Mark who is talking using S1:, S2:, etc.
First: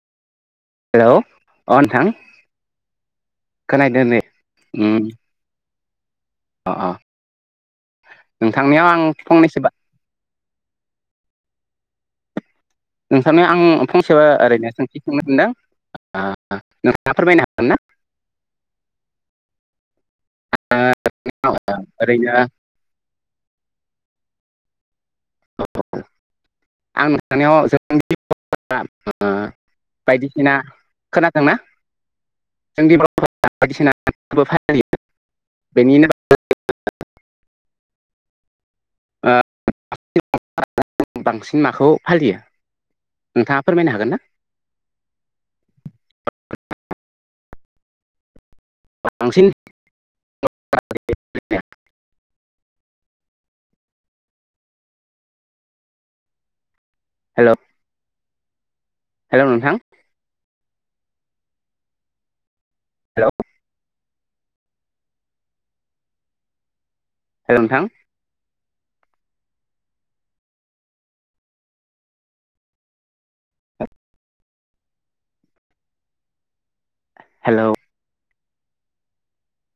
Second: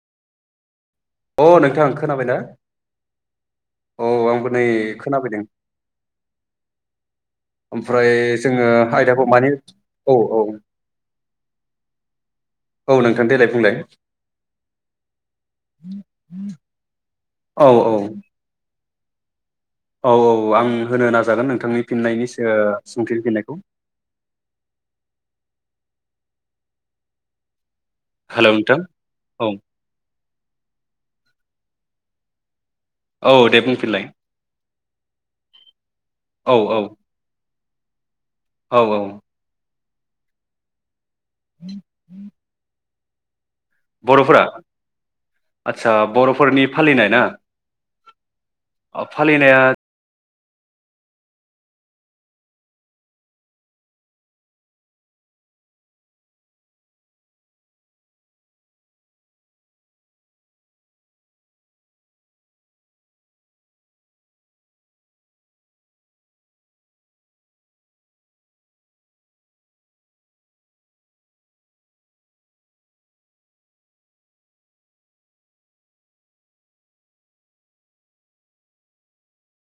S1: Hello
S2: अ नोंथां खोनाबायना अ आंबो नै
S1: उम
S2: खोनाफैदों।
S1: अ अ
S2: ओमफ्राय जोङो
S1: नोंथांनियाव आं
S2: आयदाखौ मानि
S1: फंनैसो बा
S2: औ औ औ नोंथां
S1: नोंथांनो
S2: देलाय
S1: आं
S2: बुंलाय
S1: फंसेबा ओरैनो सोंथि सोंनो सदों ओ नोंथाङा फोरमायनो
S2: औ
S1: हागोन ना?
S2: औ औ औ आं होनो नाजागोन नोंथांनि फिननायनि
S1: ओरैनो
S2: ओ सोंथि फिननायखौ।
S1: औ आं नोंथांनियाव
S2: हेलौ नोंथां औ
S1: [unintelligible] बायदिसिना खोनादोंना [unintelligible]
S2: औ दे
S1: बायदिसिना
S2: बुंफिनलाय
S1: फोरबो फालियो बेनिनो
S2: औ औ औ औ
S1: [unintelligible] बांसिन माखौ फालियो नोंथाङा फोरमायनो हाग
S2: बर'फोरा आदचा बर'फोरनि फालिनाय ना? अ
S1: बांसिन
S2: फालिनाया
S1: हेल' हेल' नोंथां? हेल' हेल' नोंथां? हेलौ?